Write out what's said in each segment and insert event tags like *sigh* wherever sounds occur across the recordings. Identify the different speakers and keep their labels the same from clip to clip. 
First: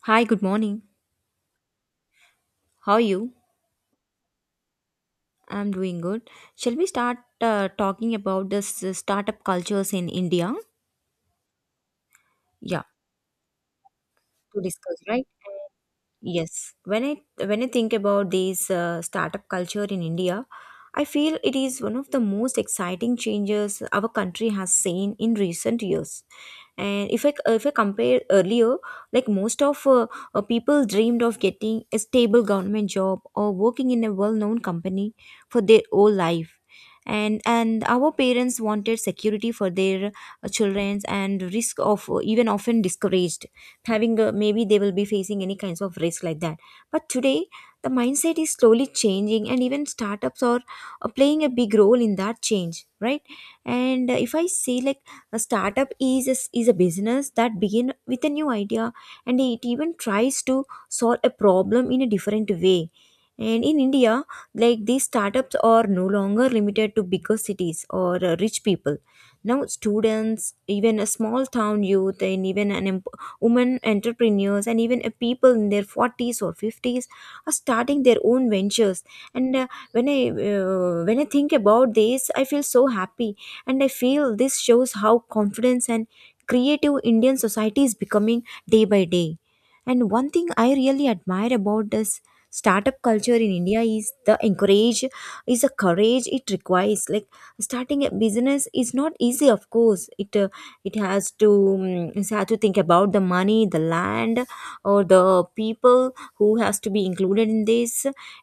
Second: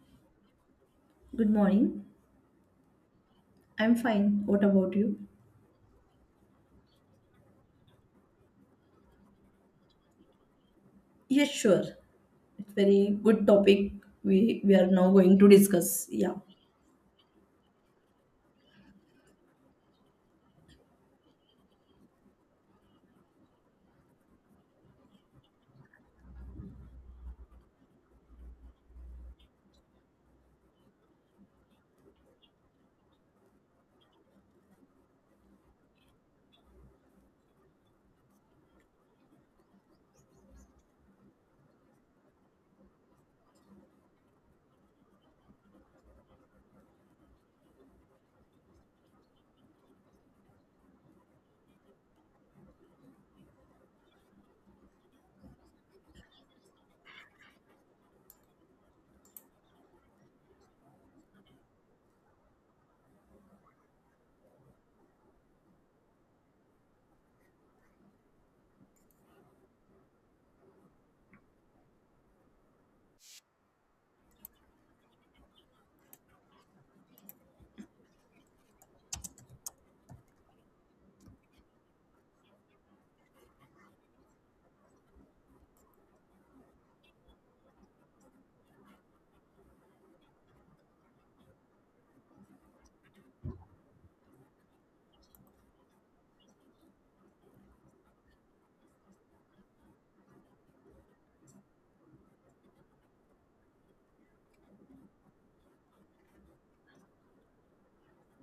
Speaker 1: Hi, good morning.
Speaker 2: Good morning.
Speaker 1: How are you?
Speaker 2: I'm fine. What about you?
Speaker 1: I'm doing good. Shall we start talking about this startup cultures in India?
Speaker 2: Yes, sure. It's
Speaker 1: Yeah,
Speaker 2: very good topic
Speaker 1: to
Speaker 2: we are
Speaker 1: discuss,
Speaker 2: now
Speaker 1: right?
Speaker 2: going to discuss. Yeah.
Speaker 1: Yes. When I think about this startup culture in India, I feel it is one of the most exciting changes our country has seen in recent years. And if I compare earlier, like most of people dreamed of getting a stable government job or working in a well-known company for their whole life, and our parents wanted security for their childrens, and risk of even often discouraged having maybe they will be facing any kinds of risk like that. But today the mindset is slowly changing, and even startups are playing a big role in that change, right? And if I say like, a startup is a business that begin with a new idea, and it even tries to solve a problem in a different way. And in India, like these startups are no longer limited to bigger cities or rich people. Now, students, even a small town youth, and even women entrepreneurs, and even a people in their 40s or 50s are starting their own ventures. And when I think about this, I feel so happy, and I feel this shows how confidence and creative Indian society is becoming day by day. And one thing I really admire about this startup culture in India is the encourage is the courage it requires. Like starting a business is not easy, of course. It it has to think about the money, the land, or the people who has to be included in this.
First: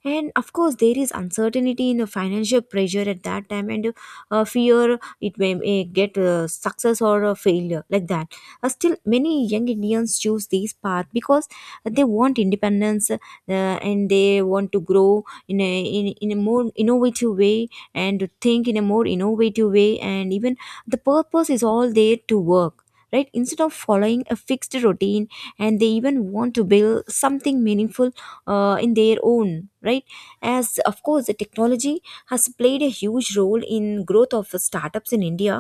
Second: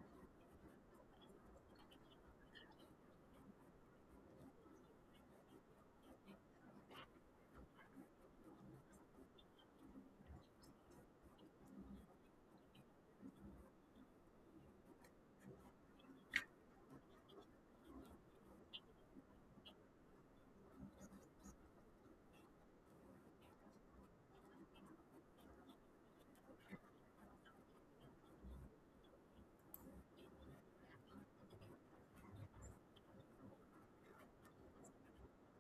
Speaker 1: And of course there is uncertainty in the financial pressure at that time, and fear it may get success or a failure like that. Still many young Indians choose this path because they want independence, and they want to grow in a in a more innovative way, and think in a more innovative way, and even the purpose is all there to work, right? Instead of following a fixed routine, and they even want to build something meaningful in their own right. As of course the technology has played a huge role in growth of the startups in India,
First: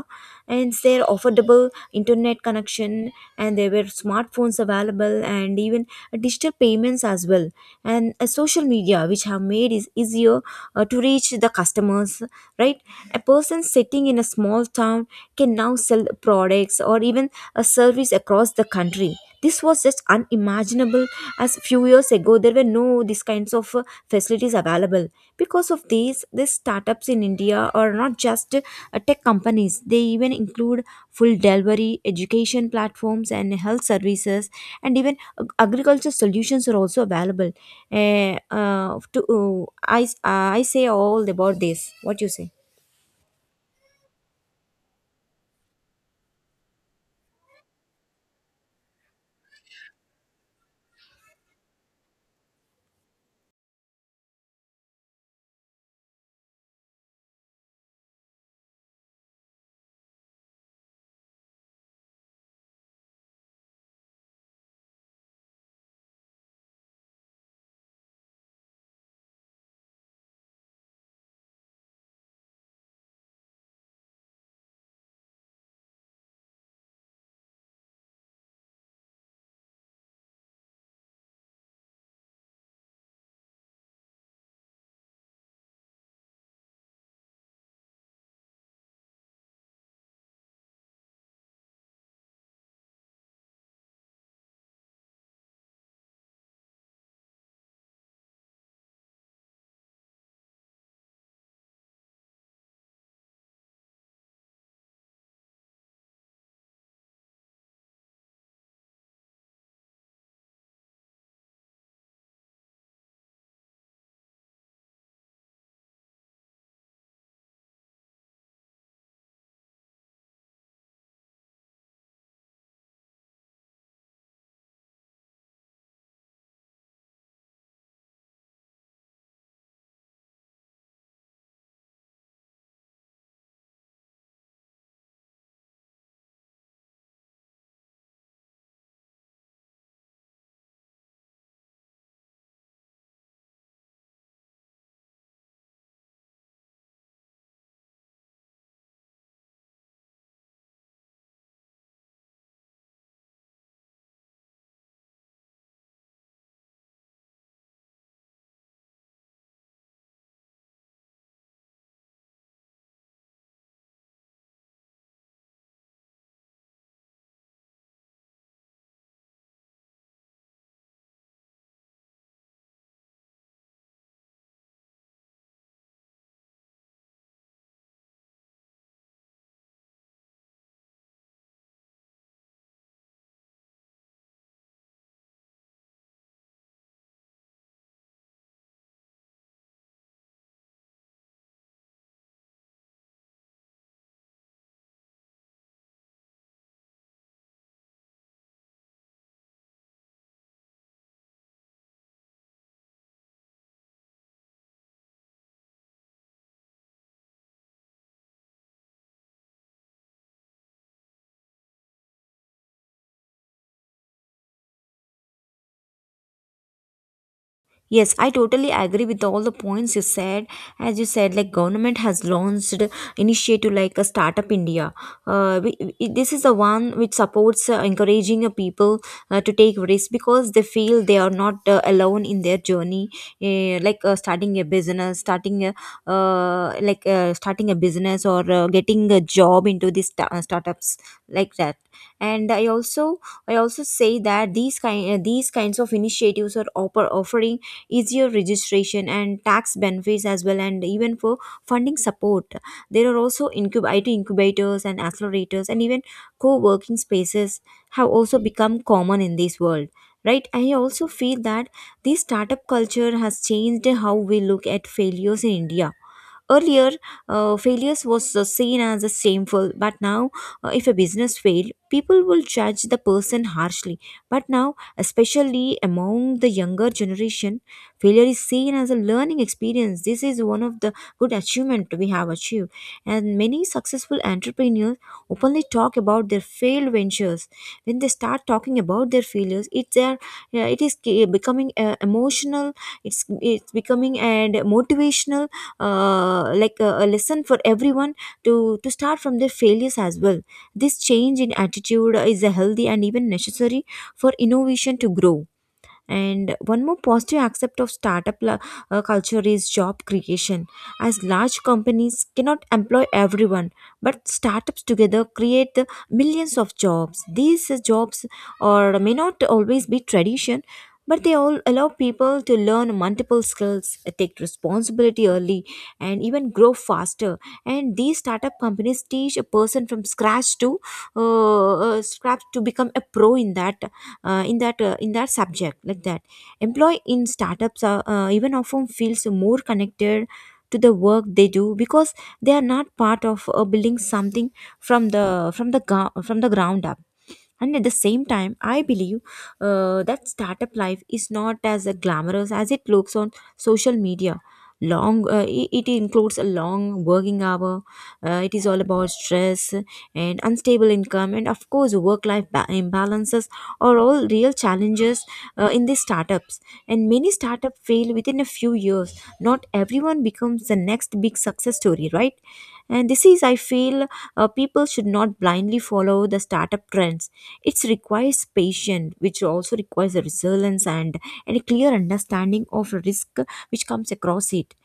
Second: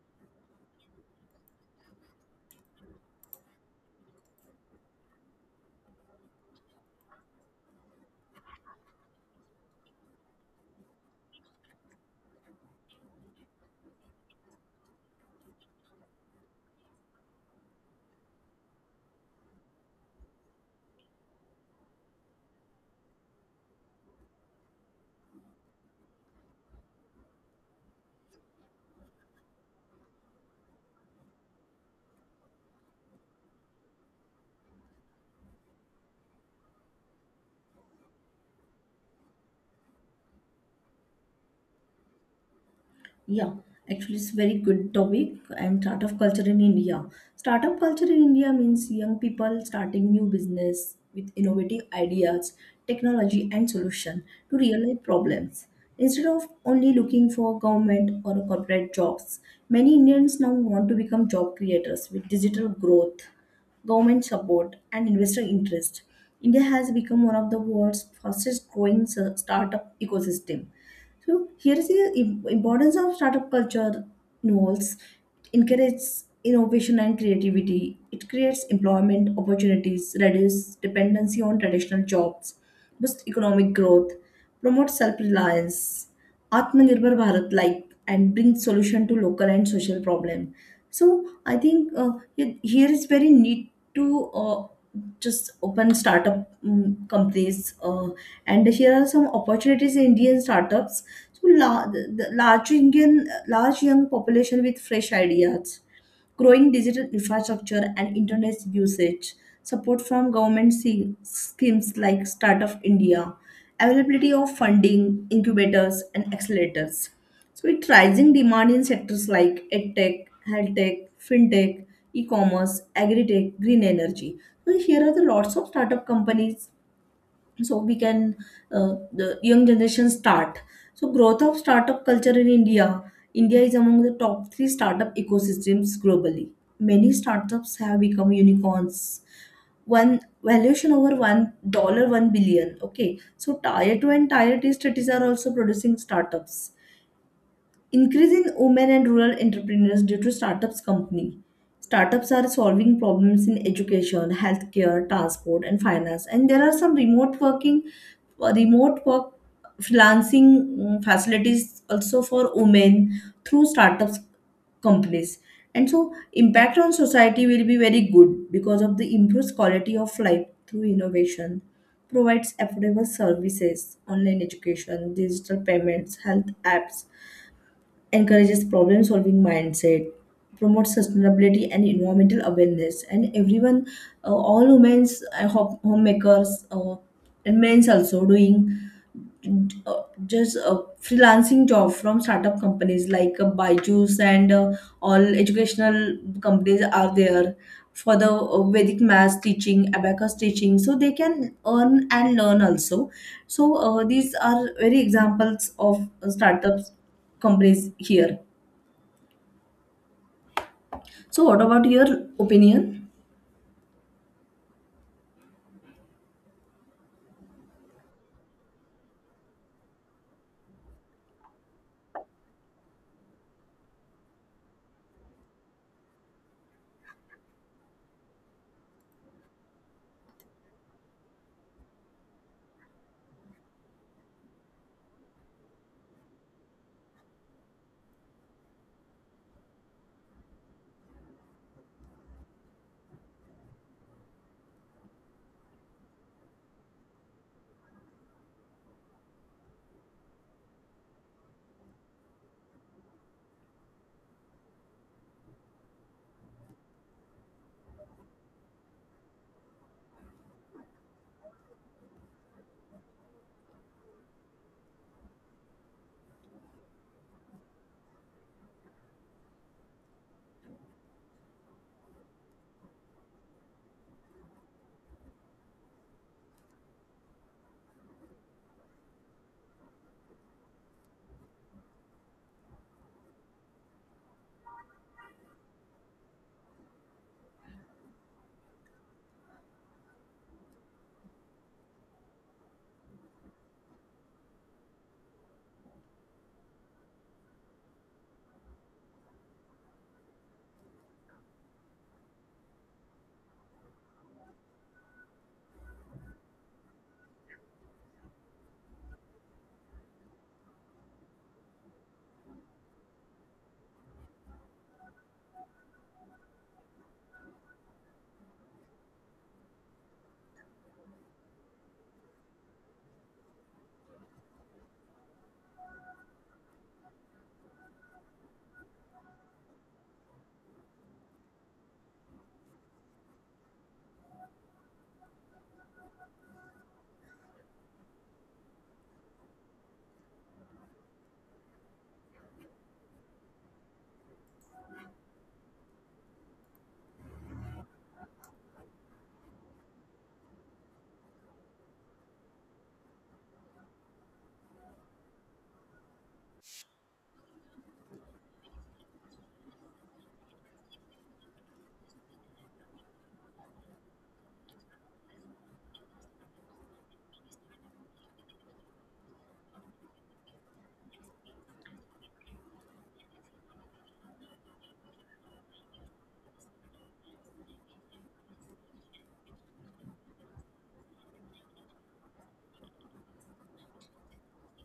Speaker 1: and their affordable internet connection, and there were smartphones available, and even digital payments as well, and social media, which have made it easier to reach the customers, right? A person sitting in a small town can now sell products or even a service across the country. This was just unimaginable, as few years ago there were no these kinds of facilities available. Because of these, startups in India are not just tech companies. They even include full delivery, education platforms, and health services, and even agriculture solutions are also available. To, I say all about this. What you say?
Speaker 2: Yeah, actually, it's very good topic and startup culture in India. Startup culture in India means young people starting new business with innovative ideas, technology, and solution to real life problems. Instead of only looking for government or corporate jobs, many Indians now want to become job creators with digital growth, government support, and investor interest. India has become one of the world's fastest growing startup ecosystem. So here is the importance of startup culture involves encourages innovation and creativity. It creates employment opportunities, reduces dependency on traditional jobs, boosts economic growth, promotes self-reliance, Atmanirbhar Bharat like, and brings solution to local and social problem. So I think, here is very need to just open startup companies, and here are some opportunities in Indian startups. So the large Indian large young population with fresh ideas, growing digital infrastructure and internet usage, support from government schemes like Startup India, availability of funding, incubators and accelerators. So with rising demand in sectors like edtech, health tech, fintech, e-commerce, agri-tech, green energy. So here are the lots of startup companies, so we can, the young generation start. So growth of startup culture in India is among the top 3 startup ecosystems globally. Many startups have become unicorns, one valuation over $1 1 billion, okay. So tier 2 and tier 3 cities are also producing startups. Increase in women and rural entrepreneurs due to startups company. Startups are solving problems in education, healthcare, transport, and finance. And there are some remote working, remote work, freelancing, facilities also for women through startups companies. And so impact on society will be very good because of the improved quality of life through innovation. Provides affordable services, online education, digital payments, health apps. Encourages problem solving mindset, promotes sustainability and environmental awareness. And everyone, all women, homemakers, and men also doing, just a freelancing job from startup companies like, Byju's, and all educational companies are there for the, Vedic math teaching, abacus teaching, so they can earn and learn also. So, these are very examples of, startups companies here. So, what about your opinion?
Speaker 1: Yes, I totally agree with all the points you said. As you said, like government has launched initiative like a startup India. This is the one which supports encouraging people to take risks because they feel they are not alone in their journey. Starting a business, starting a business, or getting a job into these startups like that. And I also say that these kinds of initiatives are offering easier registration and tax benefits as well, and even for funding support there are also incub- it incubators and accelerators, and even co-working spaces have also become common in this world, right? I also feel that this startup culture has changed how we look at failures in India. Earlier, failures was seen as a shameful, but now if a business failed people will judge the person harshly. But now, especially among the younger generation, failure is seen as a learning experience. This is one of the good achievement we have achieved, and many successful entrepreneurs openly talk about their failed ventures. When they start talking about their failures, it's their, yeah, it is becoming emotional. it's it's becoming and motivational, like a lesson for everyone to to start from their failures as well. This change in attitude is a healthy and even necessary for innovation to grow. And one more positive aspect of startup culture is job creation. As large companies cannot employ everyone, but startups together create the millions of jobs. These jobs or may not always be tradition, but they all allow people to learn multiple skills, take responsibility early, and even grow faster. And these startup companies teach a person from scratch to scratch to become a pro in that in that subject like that. Employee in startups are even often feels more connected to the work they do, because they are not part of building something from the ground up. And at the same time I believe that startup life is not as glamorous as it looks on social media. It includes a long working hour. It is all about stress and unstable income, and of course work life imbalances are all real challenges in these startups. And many startups fail within a few years. Not everyone becomes the next big success story, right? And this is, I feel, people should not blindly follow the startup trends. It requires patience, which also requires a resilience, and a clear understanding of risk which comes across it.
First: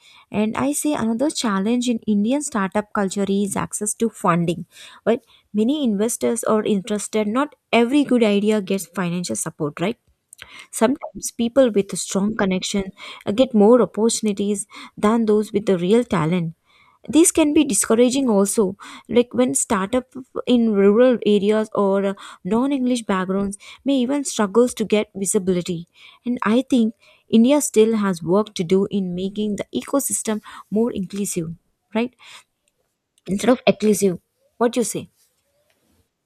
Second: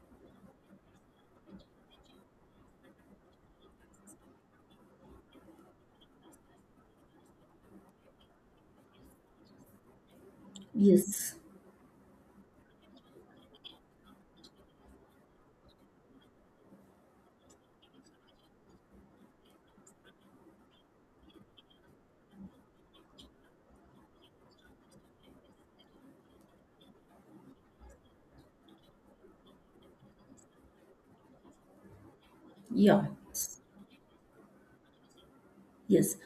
Speaker 1: And I say another challenge in Indian startup culture is access to funding, right? Many investors are interested, not every good idea gets financial support, right? Sometimes
Speaker 2: Yes.
Speaker 1: people with a strong connection get more opportunities than those with the real talent. These can be discouraging also, like when startup in rural areas, or non-English backgrounds, may even struggles to get visibility. And I think India still has work to do in making the ecosystem more inclusive, right?
Speaker 2: Yeah.
Speaker 1: Instead of exclusive. What you say?
Speaker 2: Yes,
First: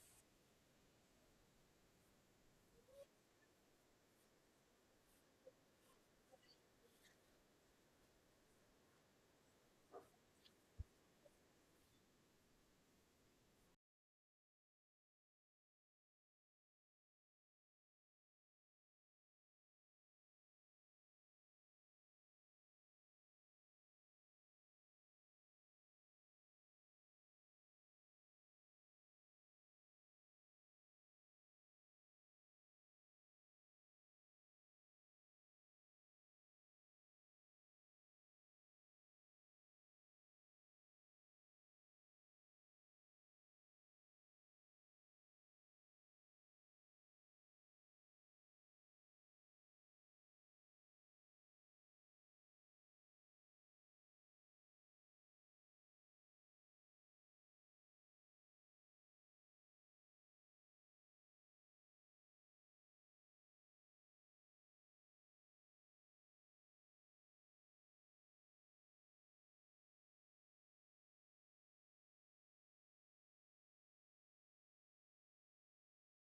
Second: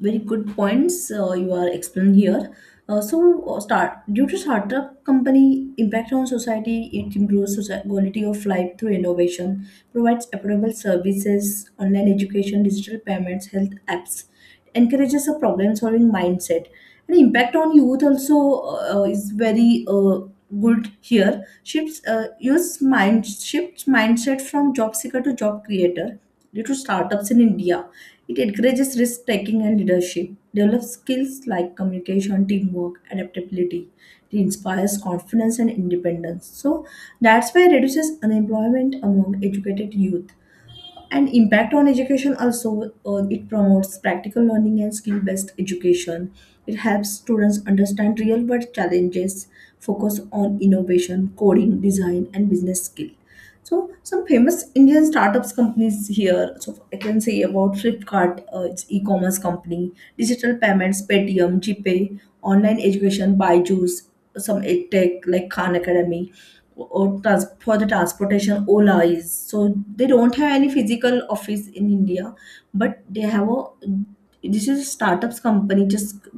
Speaker 2: very good points, you are explaining here. So, start due to startup company impact on society, it improves quality of life through innovation, provides affordable services, online education, digital payments, health apps, encourages a problem-solving mindset. And impact on youth also, is very, good here. Shifts, use mind shifts mindset from job seeker to job creator due to startups in India. It encourages risk taking and leadership, develops skills like communication, teamwork, adaptability. It inspires confidence and independence. So that's why it reduces unemployment among educated youth. And impact on education also, it promotes practical learning and skill based education. It helps students understand real world challenges, focus on innovation, coding, design, and business skill. So some famous Indian startups companies here. So I can say about Flipkart, its e-commerce company. Digital payments, Paytm, GPay. Online education, Byju's. Some edtech like Khan Academy. Or for the transportation, Ola is, so they don't have any physical office in India. But they have a, this is a startups company. just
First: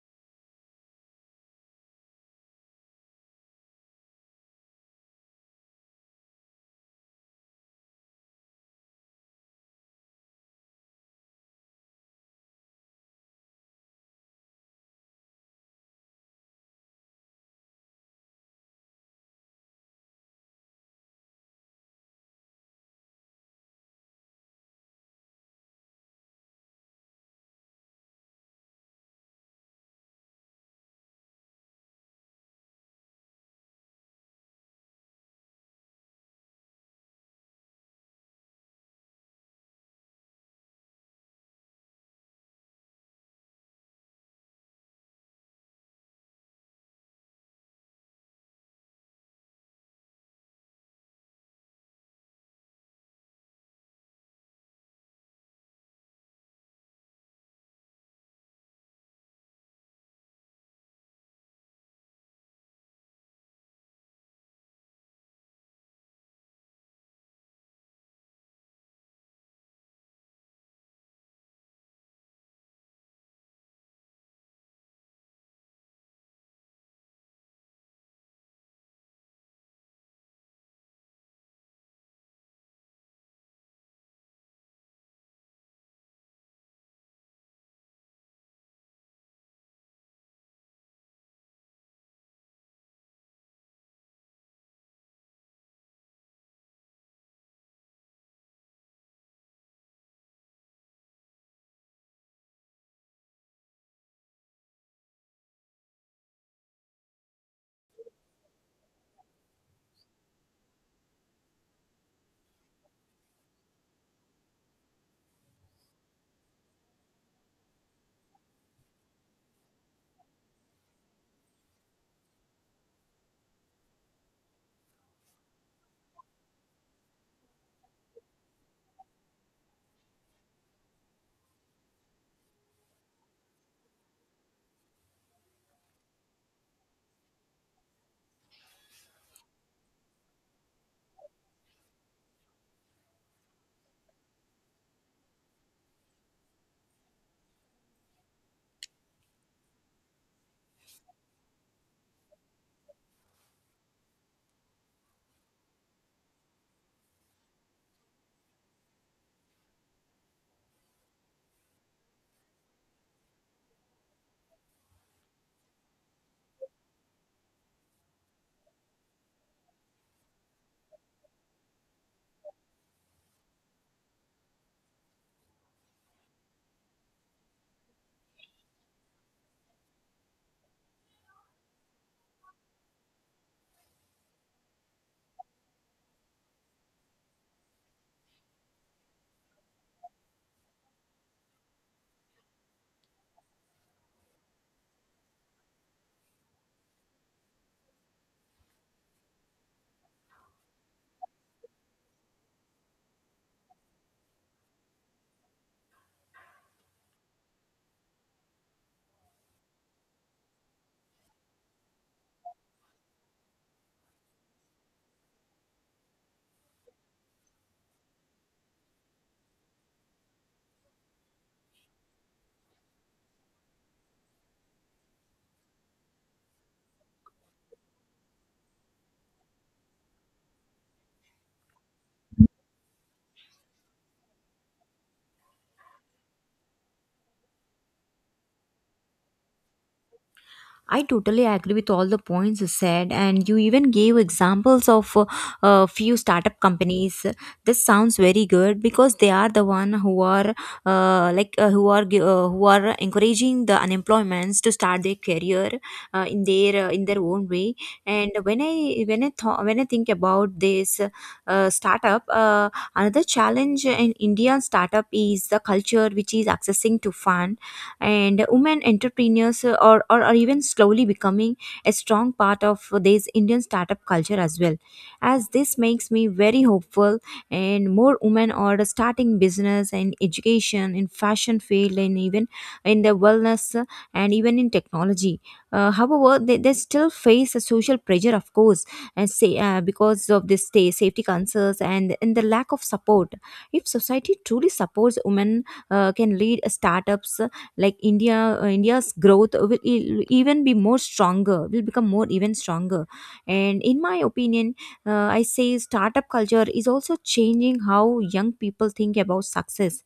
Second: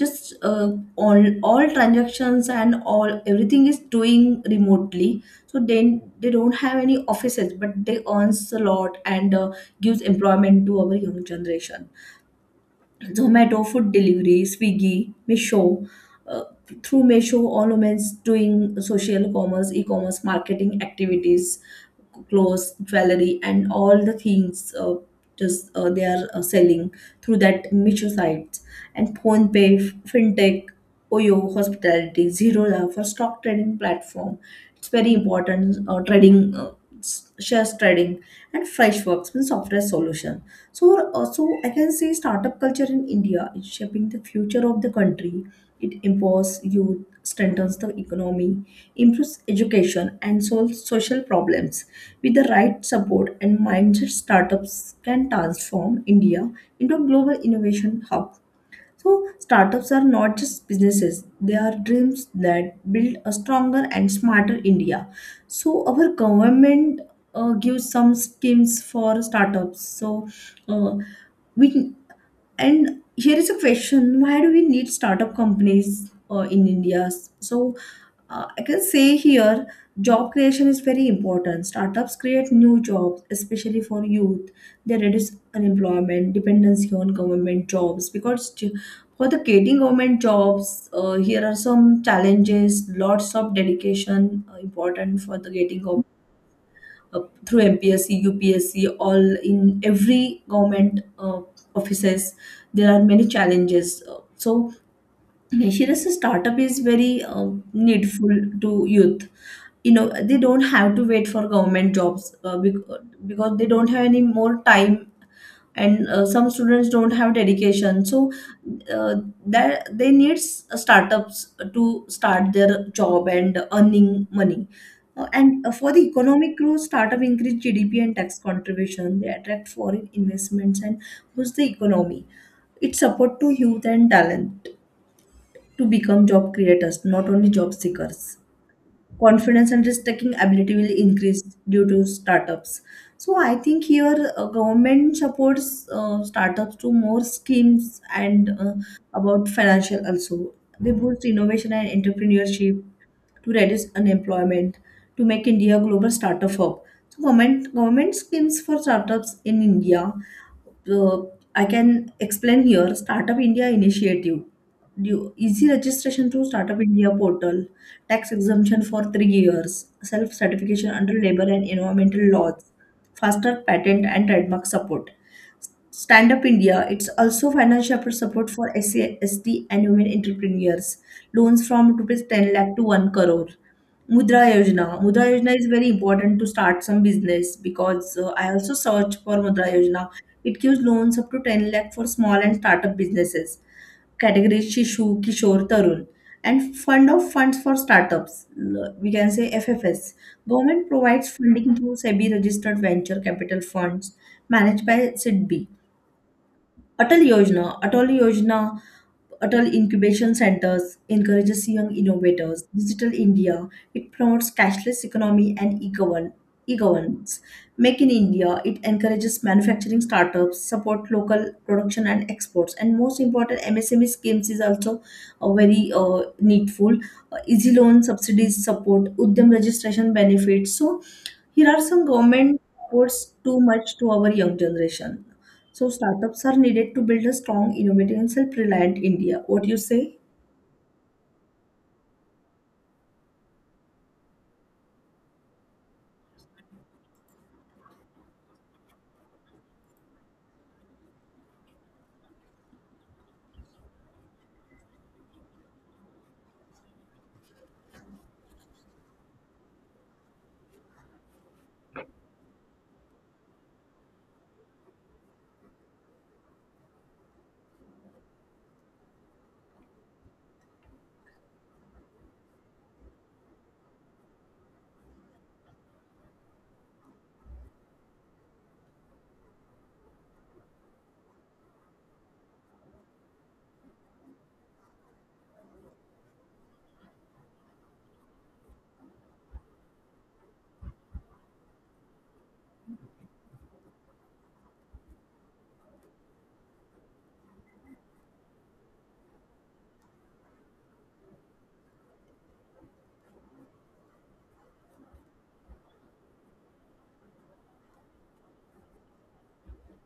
Speaker 2: just uh, all transactions and all everything is doing remotely. So then they don't have any offices, but they earns a lot, and gives employment to our young generation. Zomato food delivery, Swiggy, Misho. Uh, Through Misho, all women doing social commerce, e-commerce marketing activities, clothes, jewelry, and all the things, just they are, selling through that Misho sites. And PhonePe, FinTech, Oyo, Hospitality, Zerola for stock trading platform, it's very important, trading, shares trading. And Freshworks means software solution. So so I can say startup culture in India is shaping the future of the country. It empowers youth, strengthens the economy, improves education, and solves social problems. With the right support and mindset, startups can transform India into a global innovation hub. So, startups are not just businesses, they are dreams that build a stronger and smarter India. So, our government, gives some schemes for startups. So, uh, we. And here is a question, why do we need startup companies, in India? So, I can say here, job creation is very important. Startups create new jobs, especially for youth. They reduce unemployment, dependency on government jobs because for the getting government jobs, here are some challenges, lots of dedication, important for the getting of, uh, through MPSC, all in every government, offices. There are many challenges. So here is a startup is very, needful to youth. They don't have to wait for government jobs, because they don't have any more time. And some students don't have dedication, so uh, that they need startups to start their job and earning money. And for the economic growth, startup increase GDP and tax contribution, they attract foreign investments, and boost the economy. It support to youth and talent, to become job creators not only job seekers. Confidence and risk taking ability will increase due to startups. So I think here, government supports, startups to more schemes, and about financial also. They boost innovation and entrepreneurship, to reduce unemployment, to make India a global startup hub. So government schemes for startups in India. uh, I can explain here startup India initiative. Easy registration to startup India portal, tax exemption for 3 years, self certification under labor and environmental laws, faster patent and trademark support. Stand Up India, it's also financial support for SC, and women entrepreneurs. Loans from rupees 10 lakh to 1 crore. Mudra Yojana. Mudra Yojana is very important to start some business because, I also search for Mudra Yojana. It gives loans up to 10 lakh for small and startup businesses. Categories Shishu, Kishore, Tarun. And Fund of Funds for Startups, we can say FFS. Government provides funding through SEBI registered venture capital funds managed by SIDBI. Atal Yojana, Atal Incubation Centers encourages young innovators. Digital India, it promotes cashless economy and e-governance. Make in India, it encourages manufacturing startups, support local production and exports. And most important, MSME schemes is also, very, needful. Easy loan subsidies support, Udyam registration benefits. So here are some government supports too much to our young generation. So startups are needed to build a strong, innovative, and self-reliant India. What do you say?
Speaker 1: I totally agree with all the points you said, and you even gave examples of a few startup companies. This sounds very good because they are the one who are who are encouraging the unemployments to start their career in their own way. And when I thought when I think about this uh, startup, uh, another challenge in Indian startup is the culture which is accessing to fund. And women entrepreneurs are, are even slowly becoming a strong part of this Indian startup culture as well, as this makes me very hopeful. And more women are starting business and education in fashion field, and even in the wellness and even in technology. However, they still face a social pressure, of course, and say because of this safety concerns, and the lack of support. If society truly supports women can lead startups like India, India's growth will even be more stronger, will become more even stronger. And in my opinion, I say startup culture is also changing how young people think about success.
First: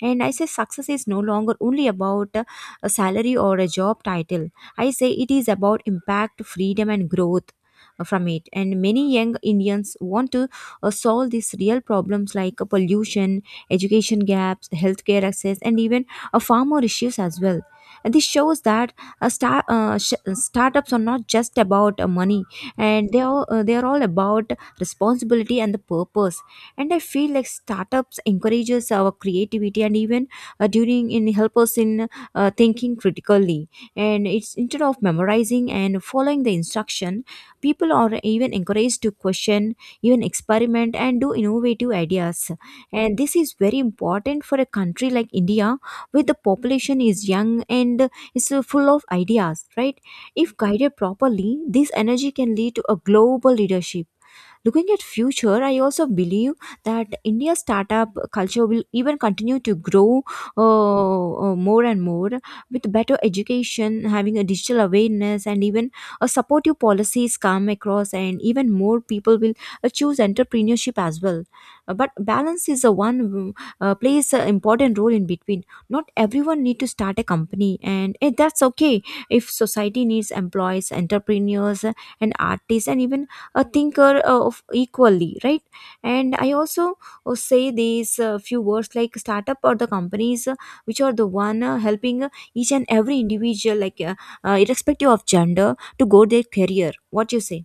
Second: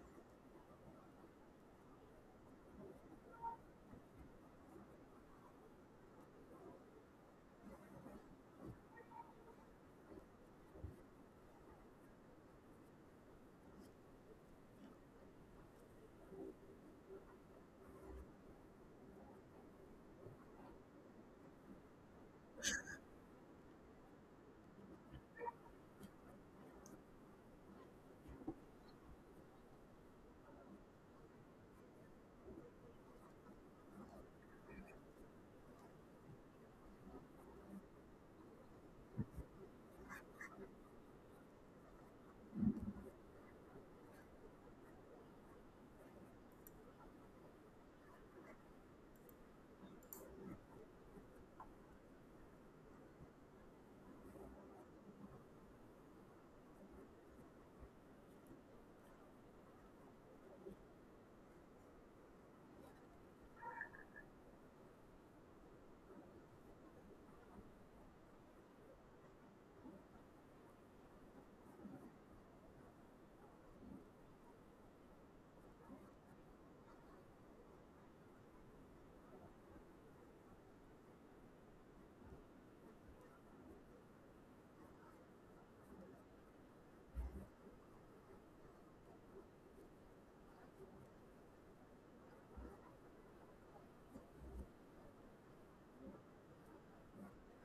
Speaker 1: And I say success is no longer only about a salary or a job title. I say it is about impact, freedom, and growth from it and many young Indians want to solve these real problems like pollution, education gaps, healthcare access, and even farmer issues as well. And this shows that startups are not just about money, and they are all about responsibility and the purpose. And I feel like startups encourages our creativity and even during in help us in thinking critically. And it's instead of memorizing and following the instruction, people are even encouraged to question, even experiment, and do innovative ideas. And this is very important for a country like India, where the population is young and is full of ideas, right? If guided properly, this energy can lead to a global leadership. Looking at future, I also believe that India's startup culture will even continue to grow more and more. With better education, having a digital awareness, and even a supportive policies come across, and even more people will choose entrepreneurship as well. But balance is a one plays an important role in between. Not everyone need to start a company, and that's okay. If society needs employees, entrepreneurs, and artists, and even a thinker of equally, right? And I also say these few words like startup or the companies which are the one helping each and every individual, like irrespective of gender, to go their career. What you say?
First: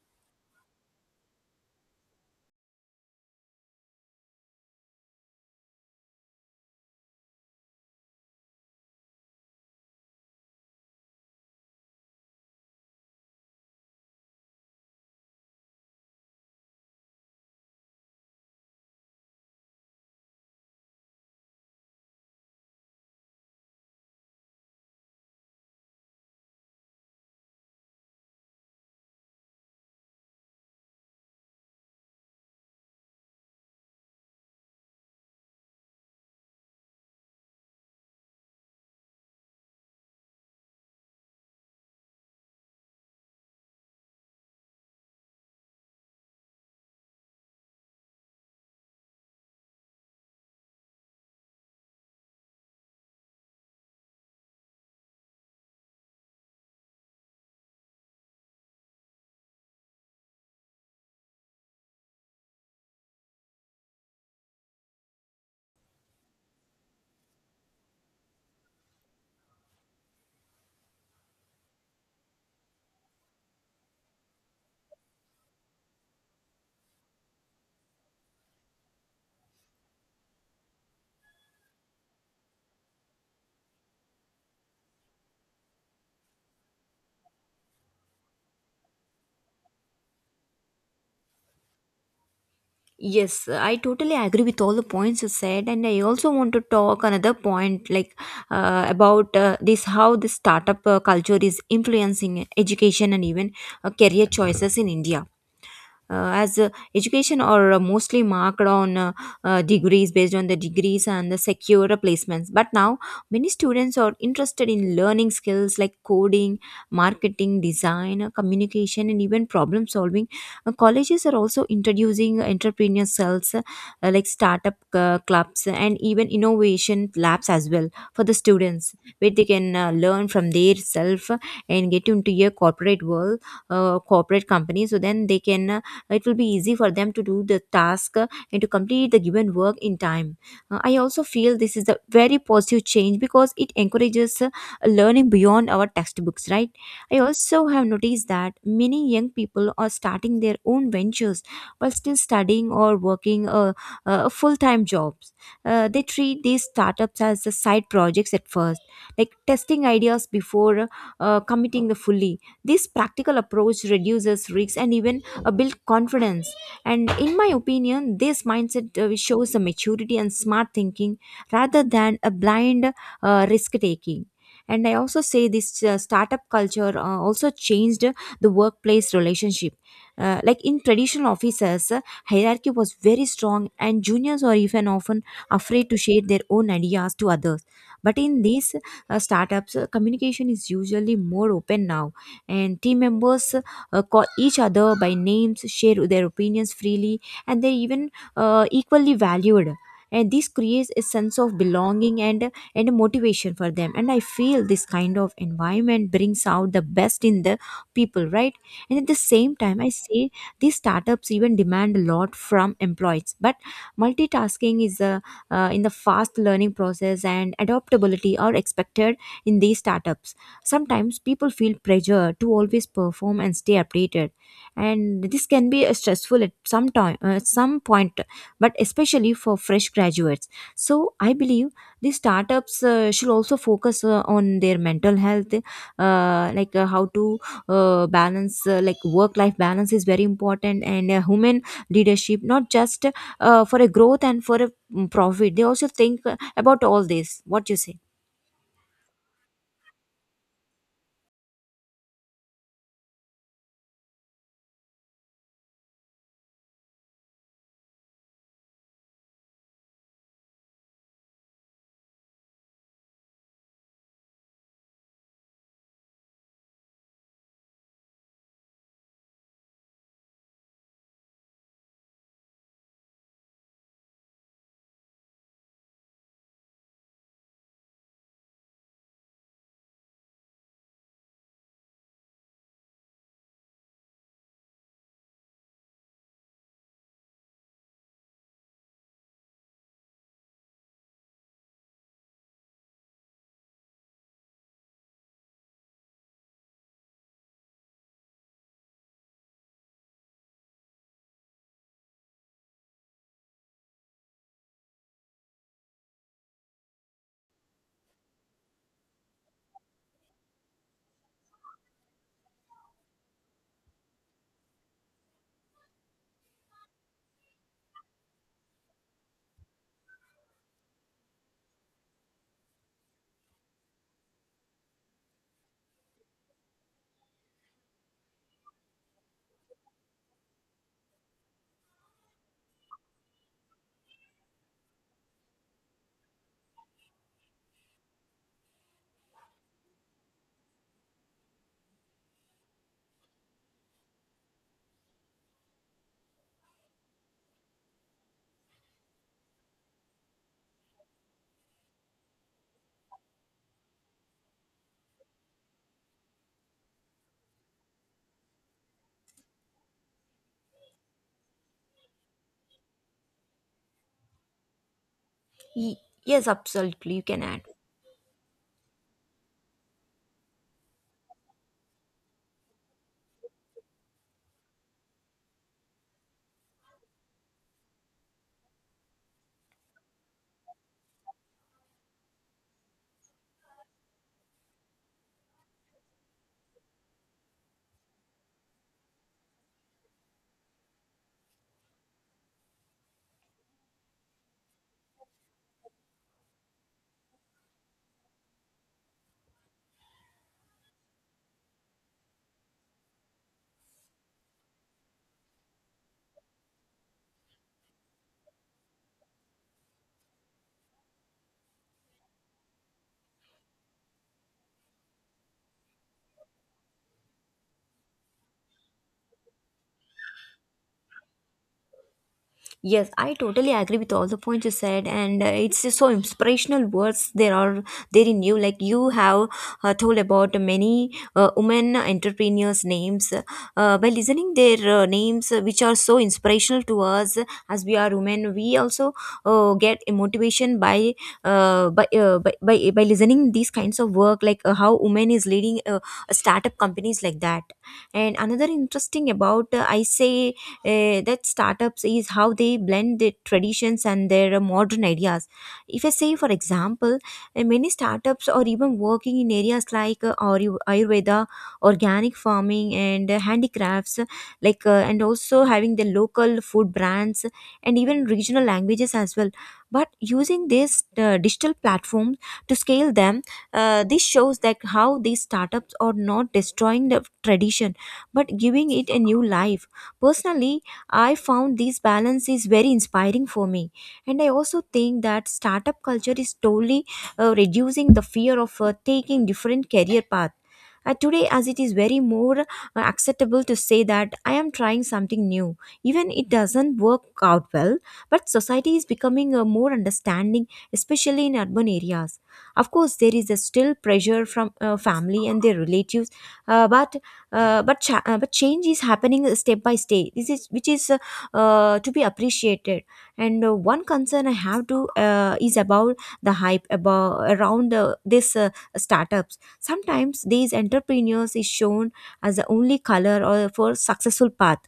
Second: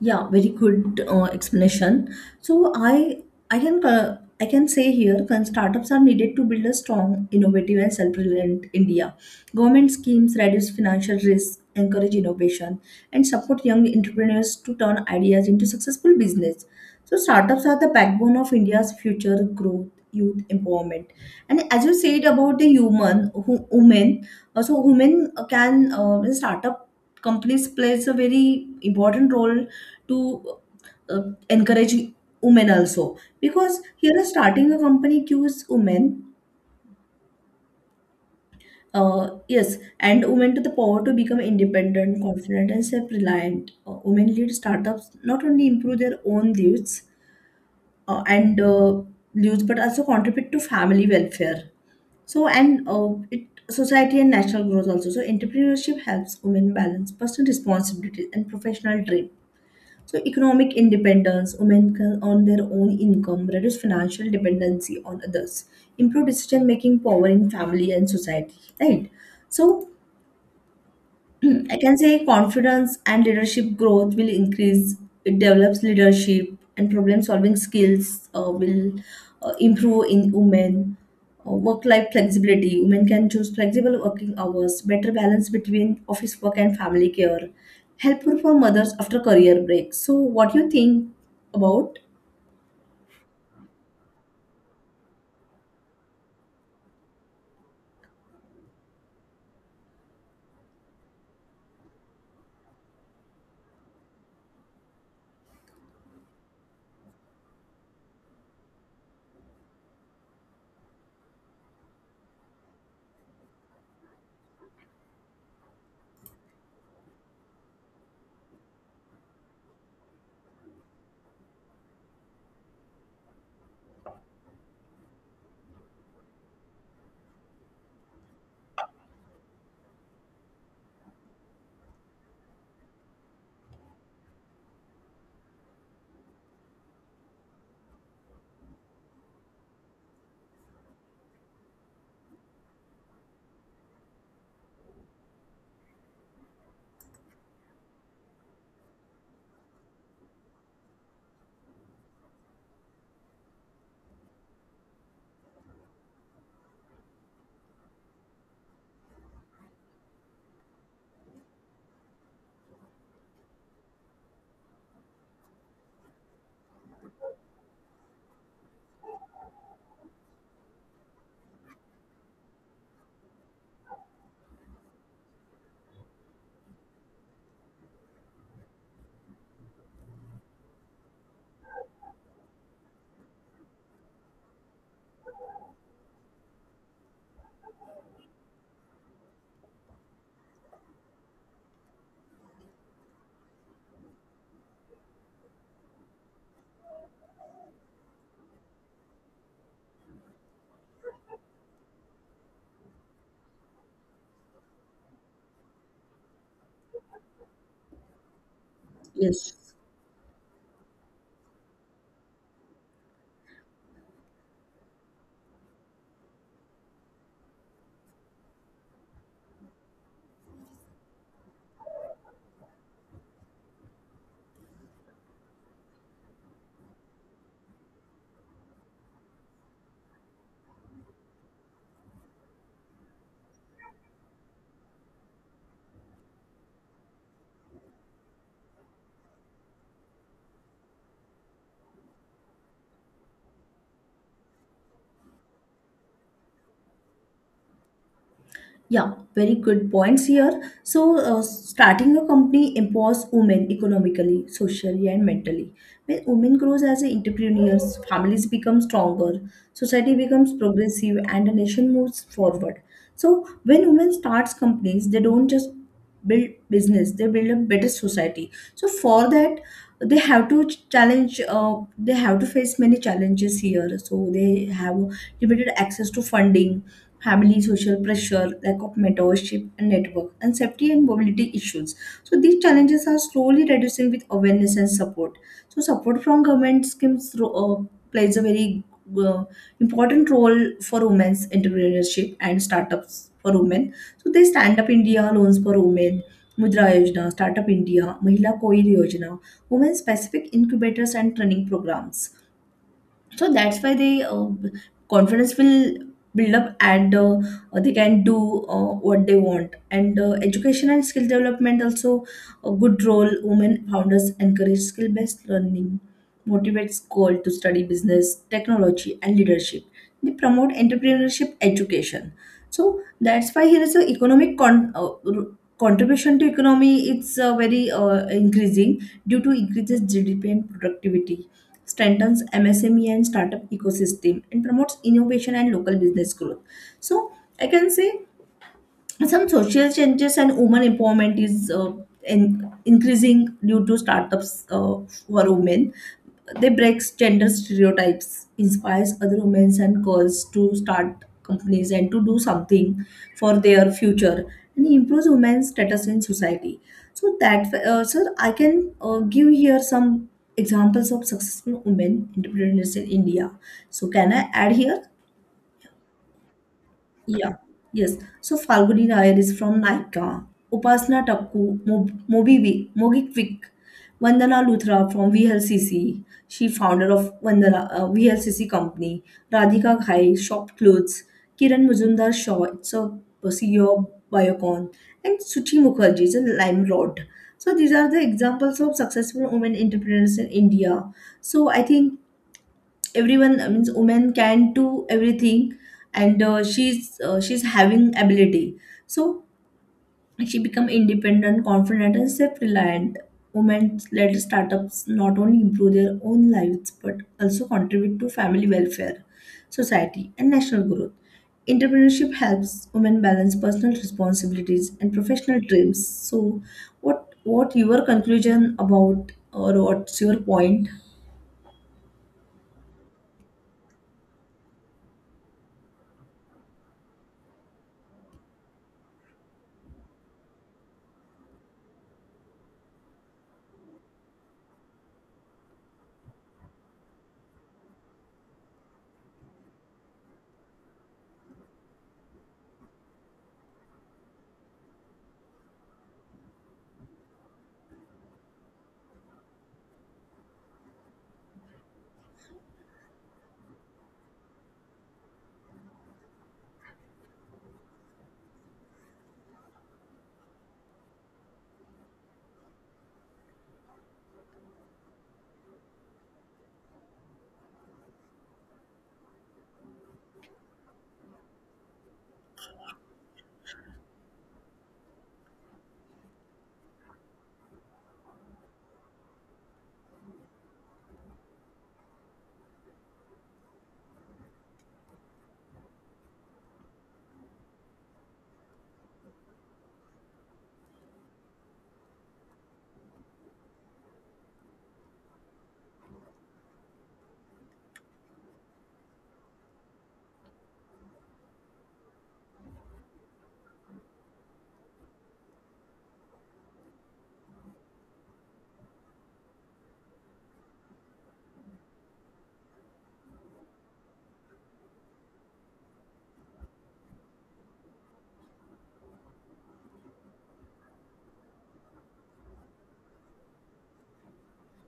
Speaker 2: Yeah, very good, explanation. So I can say here, startups are needed to build a strong, innovative, and self-reliant India. Government schemes reduce financial risk, encourage innovation, and support young entrepreneurs to turn ideas into successful business. So startups are the backbone of India's future growth, youth empowerment. And as you said about the human, who, women, so women, can, startup companies plays a very important role to, uh, encourage women also. Because here starting a company cues women, yes, and women to the power to become independent, confident, and self-reliant. Women lead startups not only improve their own lives, and lives, but also contribute to family welfare. So and, it society and national growth also. So entrepreneurship helps women balance personal responsibilities and professional dreams. So, economic independence, women can earn their own income, reduce financial dependency on others, improve decision making power in family and society, right? So, *clears throat* I can say confidence and leadership growth will increase. It develops leadership and problem solving skills, will, improve in women. Work life flexibility. Women can choose flexible working hours, better balance between office work and family care, helpful for mothers after career break. So, what do you think about?
Speaker 1: Yes, I totally agree with all the points you said, and I also want to talk another point like about this how the startup culture is influencing education and even career choices in India. As Education are mostly marked on degrees based on the degrees and the secure placements, but now many students are interested in learning skills like coding, marketing, design, communication, and even problem solving. Colleges are also introducing entrepreneur cells, like startup clubs and even innovation labs as well for the students, where they can learn from their self and get into a corporate world, corporate company, so then they can, it will be easy for them to do the task and to complete the given work in time. I also feel this is a very positive change, because it encourages learning beyond our textbooks, right? I also have noticed that many young people are starting their own ventures while still studying or working full-time jobs. They treat these startups as side projects at first, like testing ideas before committing the fully. This practical approach reduces risks and even build confidence. And in my opinion, this mindset shows a maturity and smart thinking rather than a blind risk taking. And I also say this startup culture also changed the workplace relationship. Like in traditional offices, hierarchy was very strong, and juniors are even often afraid to share their own ideas to others. But in these startups, communication is usually more open now, and team members call each other by names, share their opinions freely, and they're even equally valued. And this creates a sense of belonging and motivation for them. And I feel this kind of environment brings out the best in the people, right? And at the
Speaker 2: Yes.
Speaker 1: same time, I say these startups even demand a lot from employees. But multitasking is a in the fast learning process and adaptability are expected in these startups. Sometimes people feel pressure to always perform and stay updated, and this can be stressful at some time, some point, but especially for fresh graduates. So I believe these startups should also focus on their mental health, like how to balance, like work-life balance is very important, and human leadership, not just for a growth and for a profit. They also think about all this. What you say?
Speaker 2: Yeah, very good points here. So, starting a company empowers women economically, socially, and mentally. When women grows as a entrepreneurs, families become stronger, society becomes progressive, and the nation moves forward. So, when women starts companies, they don't just build business; they build a better society. So, for that, they have to challenge. They have to face many challenges here. So, they have limited access to funding, family social pressure, lack of mentorship and network, and safety and mobility issues. So these challenges are slowly reducing with awareness and support. So support from government schemes, plays a very, uh, important role for women's entrepreneurship and startups for women. So they stand up India loans for women. Mudra Yojana, Startup India, Mahila Koil Yojana, women specific incubators and training programs. So that's why they, confidence will build up. And they can do, what they want. And education and skill development also a good role. Women founders encourage skill based learning, motivates girls to study business technology and leadership. They promote entrepreneurship education. So that's why here is a economic contribution to economy. It's, very, increasing due to increases GDP and productivity. Strengthens MSME and startup ecosystem, and promotes innovation and local business growth. So I can say some social changes and women empowerment is, increasing due to startups, for women. They breaks gender stereotypes, inspires other women and girls to start companies and to do something for their future, and improves women's status in society. So that, sir, I can, give here some examples of successful women entrepreneurs in India. So can I add here?
Speaker 1: Ye- Yes, absolutely. You can
Speaker 2: Yeah,
Speaker 1: add.
Speaker 2: yes. So Falguni Nayar is from Naika, Upasana Tapku, Mobivi, Mogikvik, Vandana Luthra from VLCC, she founder of Vandana, VLCC company, Radhika Ghai, Shop Clothes, Kiran Mujumdar Shaw, it's a CEO of Biocon, and Suchi Mukherjee is a Lime Rod. So these are the examples of successful women entrepreneurs in India. So I think everyone, means women can do everything. And she's having ability, so she become independent, confident, and self-reliant. Women led startups not only improve their own lives, but also contribute to family welfare, society and national growth. Entrepreneurship helps women balance personal responsibilities and professional dreams. So what your conclusion about, or what's your point?
Speaker 1: Yes, I totally agree with all the points you said, and it's just so inspirational words there are there in you. Like you have told about many women entrepreneurs' names by listening their names, which are so inspirational to us as we are women. We also get a motivation by listening these kinds of work, like how women is leading startup companies like that. And another interesting about I say that startups is how they blend their traditions and their modern ideas. If I say, for example, many startups are even working in areas like Ayurveda, organic farming, and handicrafts, and also having the local food brands and even regional languages as well. But using this digital platform to scale them, this shows that how these startups are not destroying the tradition but giving it a new life. Personally, I found this balance is very inspiring for me. And I also think that startup culture is slowly reducing the fear of taking different career paths. Today, as it is very more acceptable to say that I am trying something new, even it doesn't work out well. But society is becoming more understanding, especially in urban areas. Of course, there is a still pressure from family and their relatives, uh, but but change is happening step by step. This is which is to be appreciated. And one concern I have to is about the hype about around this startups. Sometimes these entrepreneurs is shown as the only color or for successful path.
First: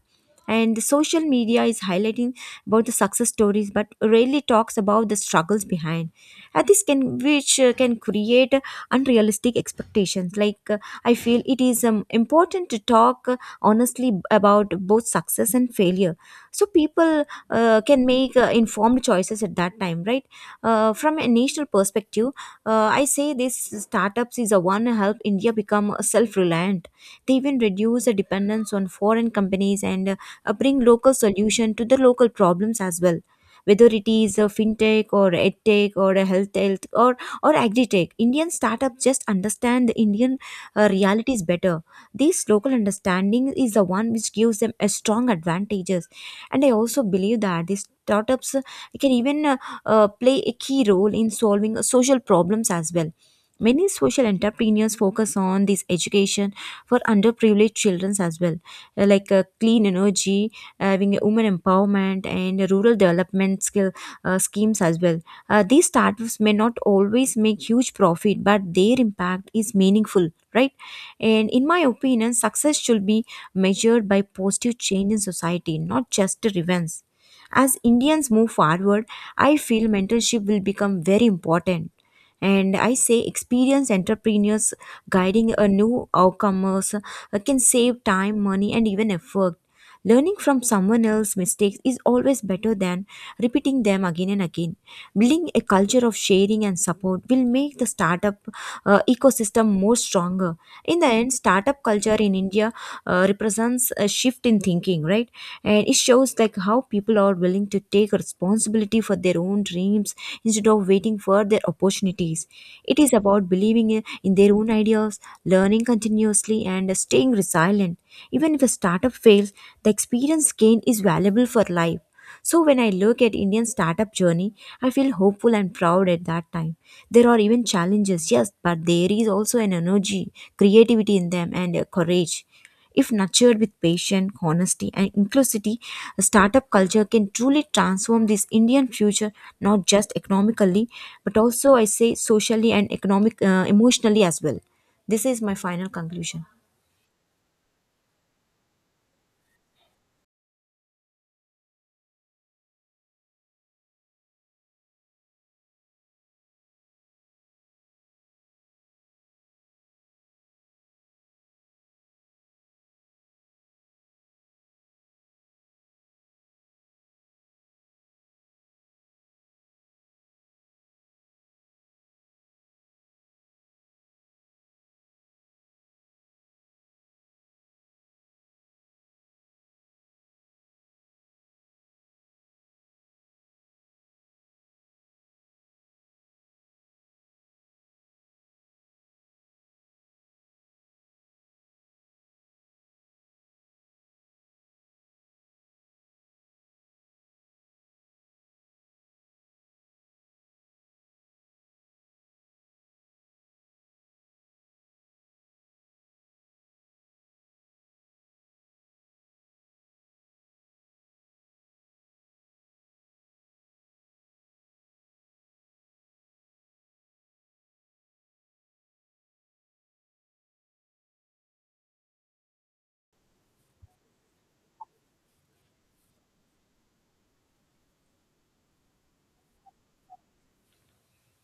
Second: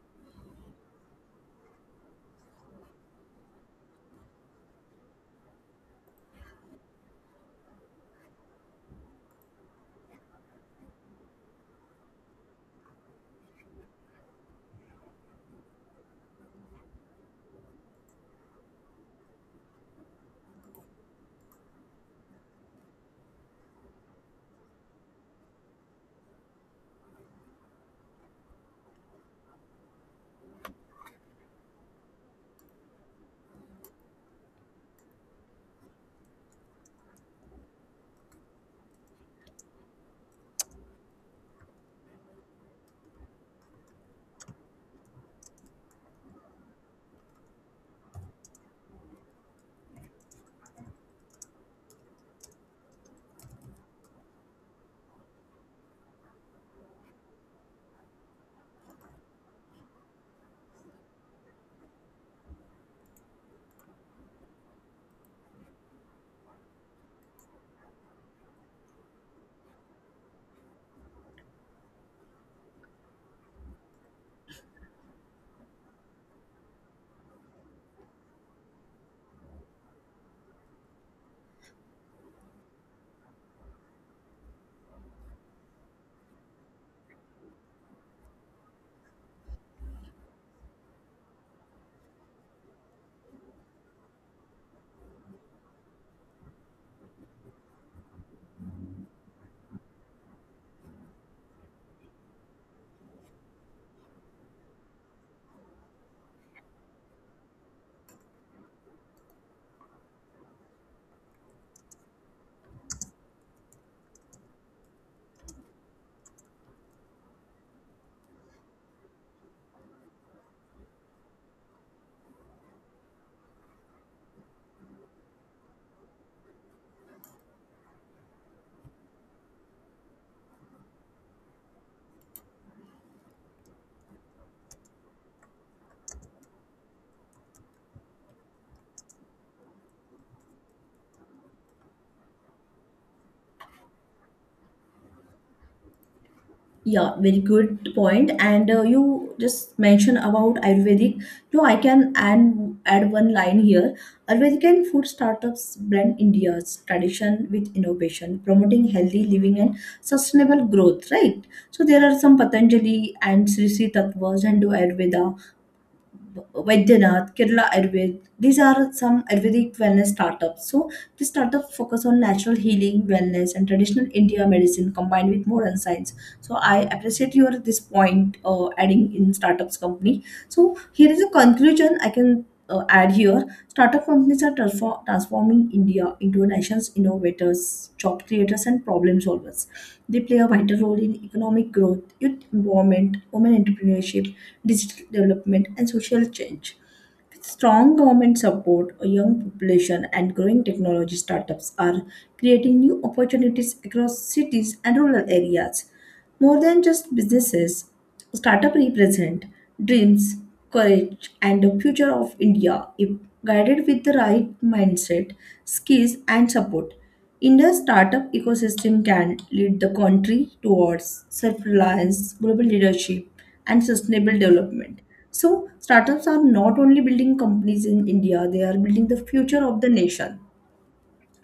Speaker 1: And the social media is highlighting about the success stories, but rarely talks about the struggles behind. And this can, which can create unrealistic expectations. Like I feel it is important to talk honestly about both success and failure, so people can make informed choices at that time, right? From a national perspective, I say these startups is a one help India become self-reliant. They even reduce the dependence on foreign companies and bring local solution to the local problems as well. Whether it is a fintech or edtech or a health or agri-tech, Indian startups just understand the Indian realities better. This local understanding is the one which gives them a strong advantages. And I also believe that these startups can even play a key role in solving social problems as well. Many social entrepreneurs focus on this education for underprivileged children as well, clean energy, having a women empowerment, and rural development skill schemes as well. These startups may not always make huge profit, but their impact is meaningful, right? And in my opinion, success should be measured by positive change in society, not just the revenge. As Indians move forward, I feel mentorship will become very important. And I say experienced entrepreneurs guiding a new outcomers can save time, money, and even effort. Learning from someone else's mistakes is always better than repeating them again and again. Building a culture of sharing and support will make the startup ecosystem more stronger. In the end, startup culture in India represents a shift in thinking, right? And it shows like how people are willing to take responsibility for their own dreams instead of waiting for their opportunities. It is about believing in their own ideas, learning continuously, and staying resilient. Even if a startup fails, the experience gained is valuable for life. So when I look at Indian startup journey, I feel hopeful and proud at that time. There are even challenges, yes, but there is also an energy, creativity in them and courage. If nurtured with patience, honesty and inclusivity, a startup culture can truly transform this Indian future, not just economically but also I say socially and economic emotionally as well. This is my final conclusion.
Speaker 2: Yeah, very good point. And you just mentioned about Ayurvedic. So I can add one line here. Ayurvedic and food startups blend India's tradition with innovation, promoting healthy living and sustainable growth, right? So there are some Patanjali and Sri Sri Tattvas and Hindu Ayurveda Vaidyanath, Kerala Ayurved. These are some Ayurvedic wellness startups. So these startups focus on natural healing, wellness, and traditional India medicine combined with modern science. So I appreciate your this point, adding in startups company. So here is a conclusion I can, add here. Startup companies are transforming India into a nation's innovators, job creators, and problem solvers. They play a vital role in economic growth, youth empowerment, women entrepreneurship, digital development, and social change. With strong government support, a young population, and growing technology, startups are creating new opportunities across cities and rural areas. More than just businesses, startups represent dreams, courage, and the future of India. If guided with the right mindset, skills, and support, India's startup ecosystem can lead the country towards self reliance, global leadership, and sustainable development. So, startups are not only building companies in India, they are building the future of the nation.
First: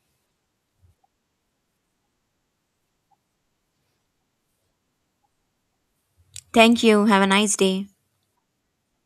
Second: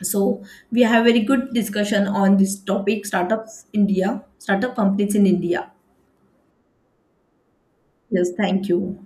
Speaker 2: So we have very good discussion on this topic, startups India, startup companies in India.
Speaker 1: Thank you. Have a nice day.
Speaker 2: Yes, thank you.